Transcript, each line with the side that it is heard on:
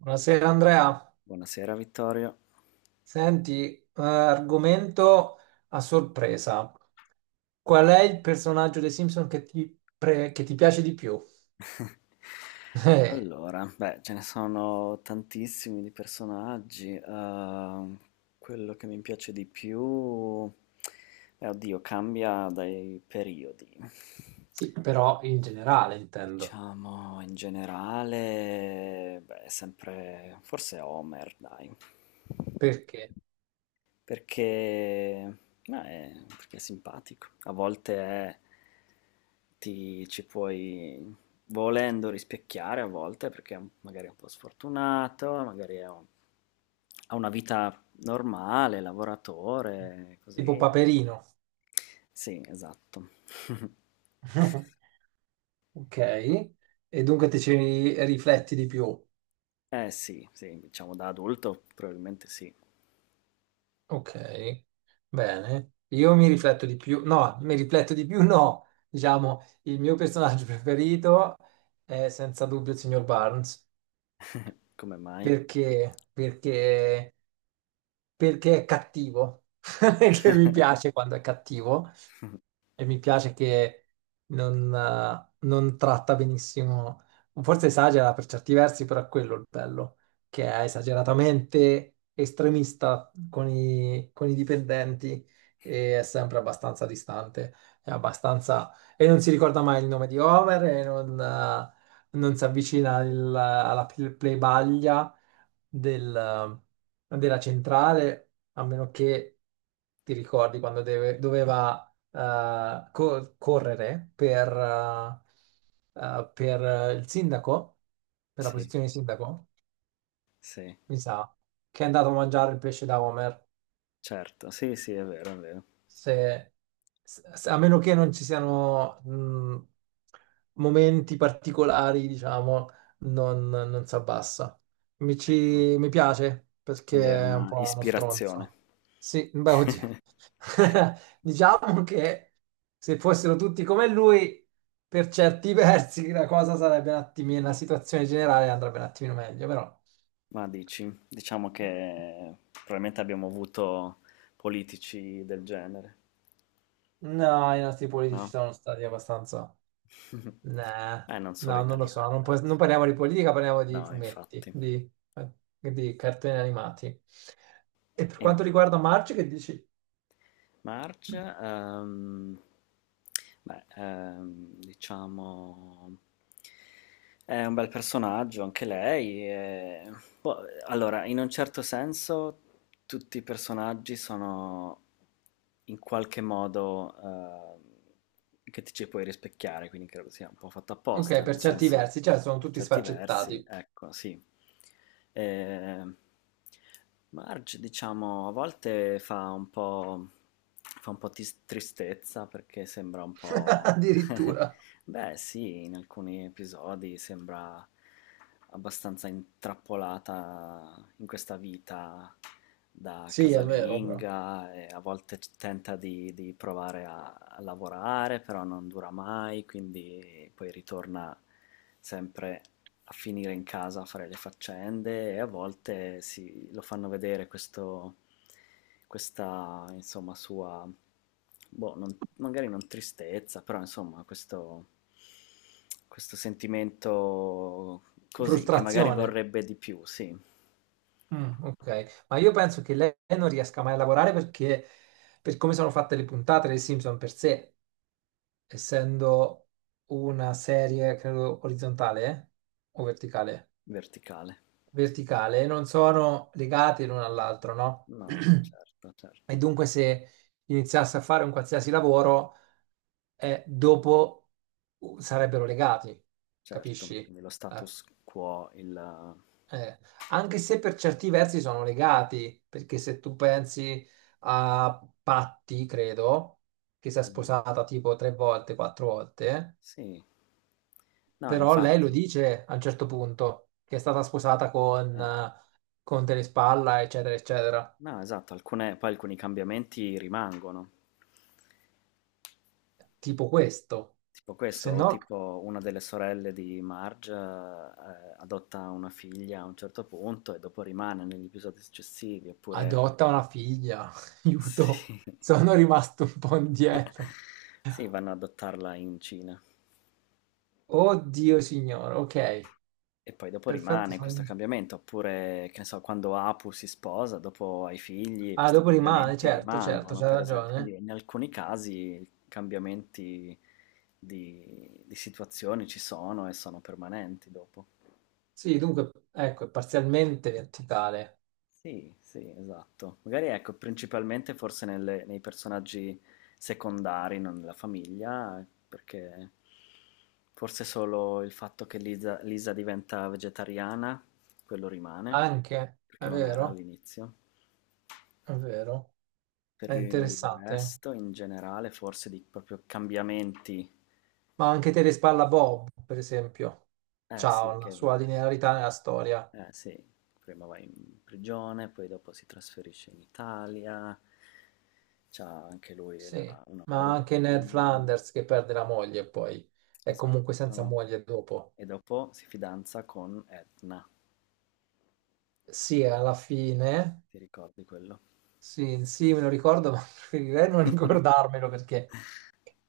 right: Buonasera Andrea,
left: Buonasera Vittorio.
right: senti, argomento a sorpresa.
left: Ok.
right: Qual è il personaggio dei Simpson che che ti piace di più? Eh,
left: Allora, beh, ce ne sono tantissimi di personaggi. Quello che mi piace di più, oddio, cambia dai periodi.
right: sì, però in generale intendo.
left: Diciamo, in generale, beh, è sempre, forse Homer, dai.
right: Perché?
left: Perché, ma è, perché è simpatico. A volte è- ci puoi volendo rispecchiare, a volte perché è magari è un po' sfortunato, magari è ha una vita normale, lavoratore, così.
right: Tipo Paperino.
left: Sì, esatto.
right: Ok, e dunque ti rifletti di più.
left: Eh sì, sì, diciamo da adulto probabilmente sì.
right: Ok, bene. Io mi rifletto di più, no, mi rifletto di più, no. Diciamo, il mio personaggio preferito è senza dubbio il signor Barnes.
left: Come mai?
right: Perché? Perché è cattivo, che mi piace quando è cattivo, e mi piace che non tratta benissimo, forse esagera per certi versi, però è quello il bello, che è esageratamente estremista con con i dipendenti e è sempre abbastanza distante, è abbastanza e non si ricorda mai il nome di Homer e non si avvicina alla plebaglia del- della centrale, a meno che ti ricordi quando doveva correre per il sindaco, per la
left: Sì,
right: posizione di sindaco,
left: sì,
right: mi sa, che è andato a mangiare il pesce da Homer.
left: certo. Sì, sì, è vero, è vero.
right: se, A meno che non ci siano momenti particolari, diciamo, non si abbassa.
left: Ecco.
right: Mi piace perché
left: Quindi è
right: è un
left: una
right: po' uno
left: ispirazione.
right: stronzo. Sì, beh, oddio. Diciamo che se fossero tutti come lui, per certi versi la cosa sarebbe un attimino, la situazione generale andrebbe un attimino meglio, però
left: Ma dici, diciamo che probabilmente abbiamo avuto politici del genere,
right: no, i nostri politici
left: no?
right: sono stati abbastanza. Nah,
left: Non solo
right: no, non lo so,
left: italiani, dai.
right: non
left: Insomma.
right: parliamo di politica, parliamo di
left: No,
right: fumetti,
left: infatti.
right: di, eh, di cartoni animati. E per
left: E
right: quanto riguarda Marge, che dici?
left: March, beh, diciamo, è un bel personaggio anche lei. Boh, allora, in un certo senso, tutti i personaggi sono in qualche modo che ti ci puoi rispecchiare, quindi credo sia un po' fatto
right: Ok,
left: apposta,
right: per
left: nel
right: certi
left: senso,
right: versi, cioè sono
left: per
right: tutti
left: certi versi,
right: sfaccettati,
left: ecco, sì. Eh, Marge, diciamo, a volte fa un po', tristezza perché sembra un po'.
right: addirittura.
left: Beh, sì, in alcuni episodi sembra abbastanza intrappolata in questa vita da
right: Sì, è vero, però.
left: casalinga e a volte tenta di provare a lavorare, però non dura mai, quindi poi ritorna sempre a finire in casa a fare le faccende e a volte lo fanno vedere questo, questa, insomma, sua, boh, magari non tristezza, però insomma, questo sentimento così, che magari
right: Frustrazione.
left: vorrebbe di più, sì,
right: Mm, ok, ma io penso che lei non riesca mai a lavorare perché, per come sono fatte le puntate dei Simpson per sé, essendo una serie, credo, orizzontale, eh? O verticale?
left: verticale.
right: Verticale, non sono legate l'uno all'altro, no?
left: No, certo,
right: E
left: certo,
right: dunque se iniziasse a fare un qualsiasi lavoro, dopo sarebbero legati,
left: certo.
right: capisci?
left: Quindi lo
right: Eh,
left: status quo, il.
right: eh, Anche se per certi versi sono legati, perché se tu pensi a Patti, credo, che si è
left: Mm,
right: sposata tipo tre volte, quattro volte,
left: sì, no,
right: però lei lo
left: infatti.
right: dice a un certo punto, che è stata sposata con,
left: eh.
right: eh, con Telespalla, eccetera, eccetera.
left: No, esatto, alcune poi alcuni cambiamenti rimangono.
right: Tipo questo.
left: Tipo questo,
right: Se
left: o
right: no,
left: tipo una delle sorelle di Marge, adotta una figlia a un certo punto e dopo rimane negli episodi successivi, oppure
right: adotta una figlia. Aiuto,
left: sì,
right: sono rimasto un po' indietro.
left: sì, vanno ad adottarla in Cina.
right: Oddio, signore, ok,
left: E poi dopo
right: perfetto.
left: rimane questo cambiamento, oppure, che ne so, quando Apu si sposa, dopo ha i figli,
right: Ah,
left: questi
right: dopo rimane,
left: cambiamenti
right: certo, certo,
left: rimangono,
right: c'ha
left: per esempio. Quindi
right: ragione.
left: in alcuni casi cambiamenti di situazioni ci sono e sono permanenti dopo.
right: Sì, dunque, ecco, è parzialmente verticale.
left: Sì, sì, esatto. Magari ecco, principalmente forse nei personaggi secondari, non nella famiglia, perché forse solo il fatto che Lisa diventa vegetariana, quello rimane.
right: Anche,
left: Perché
right: è
left: non era
right: vero?
left: all'inizio.
right: È vero. È
left: Per il
right: interessante.
left: resto, in generale, forse di proprio cambiamenti.
right: Ma anche Terespalla Bob, per esempio,
left: Eh
right: ha
left: sì,
right: una
left: che
right: sua
left: va.
right: linearità nella storia.
left: Eh sì, prima va in prigione, poi dopo si trasferisce in Italia. C'ha anche lui
right: Sì,
left: una
right: ma
left: moglie,
right: anche Ned
left: un figlio.
right: Flanders che perde la moglie poi, è comunque senza
left: Esatto.
right: moglie dopo.
left: E dopo si fidanza con Edna.
right: Sì, alla fine,
left: Ti ricordi quello?
right: sì, sì, me lo ricordo, ma preferirei non ricordarmelo perché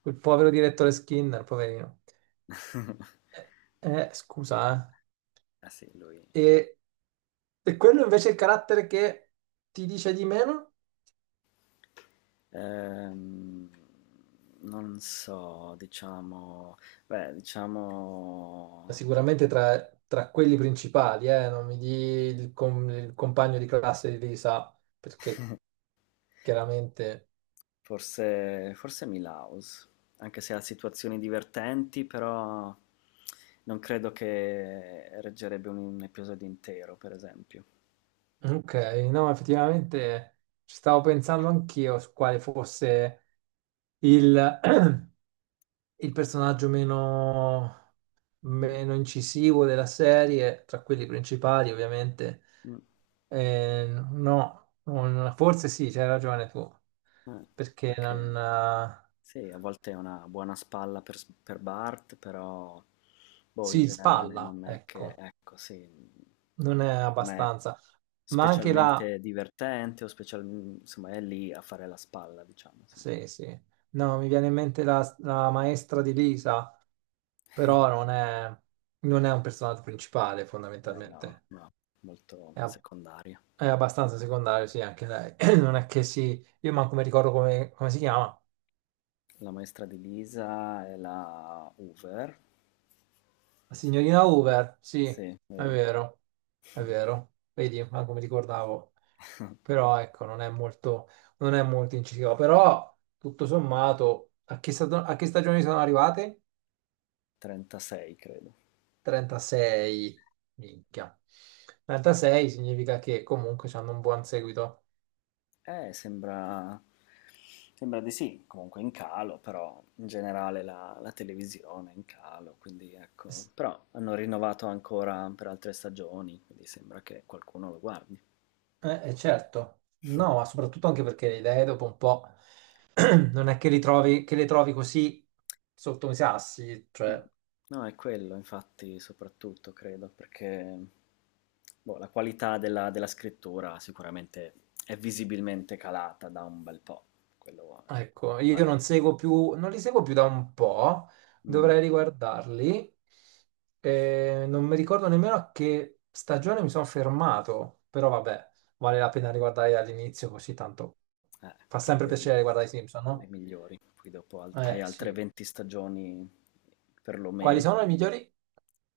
right: quel povero direttore Skinner, poverino. Eh, Scusa,
left: Ah sì, lui.
right: eh. E quello invece è il carattere che ti dice di meno?
left: Ehm, non so, diciamo, beh, diciamo,
right: Sicuramente tra quelli principali, non mi di il compagno di classe di Lisa, perché chiaramente.
left: Forse Milhouse, anche se ha situazioni divertenti, però non credo che reggerebbe un episodio intero, per esempio.
right: Ok, no, effettivamente ci stavo pensando anch'io su quale fosse il, il personaggio
left: Mh,
right: meno incisivo della serie, tra quelli principali ovviamente.
left: mh,
right: No, forse sì, c'hai ragione tu,
left: eh,
right: perché
left: perché
right: non. Eh,
left: sì, a volte è una buona spalla per Bart, però boh, in
right: si
left: generale
right: spalla,
left: non è che
right: ecco,
left: ecco, sì,
right: non è
left: non è
right: abbastanza. Ma anche la.
left: specialmente divertente o insomma è lì a fare la spalla, diciamo, sì.
right: Sì, sì. No, mi viene in mente la maestra di Lisa. Però non
left: Sì.
right: è, non è un personaggio principale
left: Eh no,
right: fondamentalmente.
left: no, molto
right: È, a-
left: secondaria.
right: è abbastanza secondario, sì, anche lei. Non è che si. Io manco mi ricordo come, come si chiama.
left: La maestra di Lisa è la Hoover.
right: La signorina Hoover, sì, è
left: Sì, vero.
right: vero, è vero. Vedi, manco mi ricordavo. Però ecco, non è molto, non è molto incisiva. Però, tutto sommato, a che stagioni sono arrivate?
left: 36, credo.
right: 36, minchia. 36 significa che comunque hanno un buon seguito.
left: Eh, sembra... Sembra di sì, comunque in calo, però in generale la, televisione è in calo, quindi ecco. Però hanno rinnovato ancora per altre stagioni, quindi sembra che qualcuno lo guardi.
right: Certo, no, ma soprattutto anche perché le idee dopo un po' non è che le trovi così sotto i sassi,
left: Mh.
right: cioè,
left: No, è quello infatti soprattutto credo, perché boh, la qualità della scrittura sicuramente è visibilmente calata da un bel po', quello è
right: ecco, io non
left: palese.
right: seguo più, non li seguo più da un po',
left: Mh,
right: dovrei riguardarli. Non mi ricordo nemmeno a che stagione mi sono fermato, però vabbè, vale la pena riguardare dall'inizio, così tanto fa
left: così
right: sempre
left: vedi
right: piacere riguardare i Simpson,
left: le
right: no?
left: migliori, poi dopo alt hai
right: Eh
left: altre
right: sì.
left: 20 stagioni
right: Quali sono
left: perlomeno,
right: i migliori?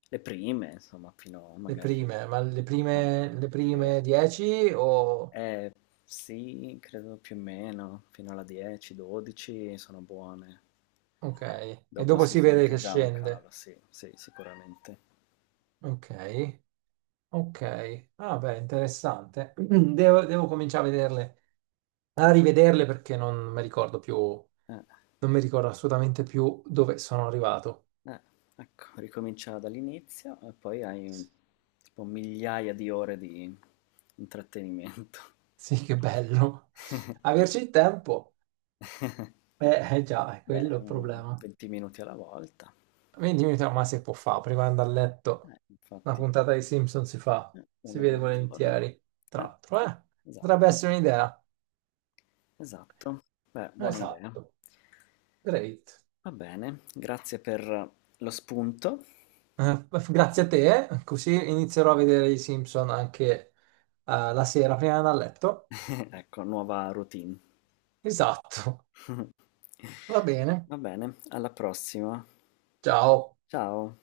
left: le prime insomma fino
right: Le
left: magari
right: prime, ma
left: fino
right: le
left: alla
right: prime
left: die
right: 10 o.
left: Eh, sì, credo più o meno, fino alla 10-12 sono buone.
right: Ok, e
left: Dopo
right: dopo
left: si
right: si vede
left: sente
right: che
left: già un
right: scende.
left: calo, sì, sì, sicuramente.
right: Ok, ok. Ah beh, interessante. Devo, devo cominciare a vederle, a rivederle perché non mi ricordo più,
left: Eh,
right: non mi ricordo assolutamente più dove sono arrivato.
left: eh, ecco, ricomincia dall'inizio e poi hai tipo migliaia di ore di intrattenimento.
right: Sì, che bello. Averci il tempo, eh, già, è quello
left: Beh,
right: il
left: un
right: problema.
left: 20 minuti alla volta,
right: Vedi, mi sa, ma si può fare prima di andare a letto. Una
left: infatti,
right: puntata dei Simpson si fa, si
left: uno o
right: vede
left: due al giorno.
right: volentieri. Tra
left: Eh,
right: l'altro, eh? Potrebbe
left: esatto,
right: essere un'idea.
left: esatto. Beh, buona idea.
right: Esatto, great.
left: Va bene, grazie per lo spunto.
right: Grazie a te, così inizierò a vedere i Simpson anche la sera prima di andare a letto.
left: Ecco, nuova routine.
right: Esatto, va bene.
left: Va bene, alla prossima.
right: Ciao.
left: Ciao.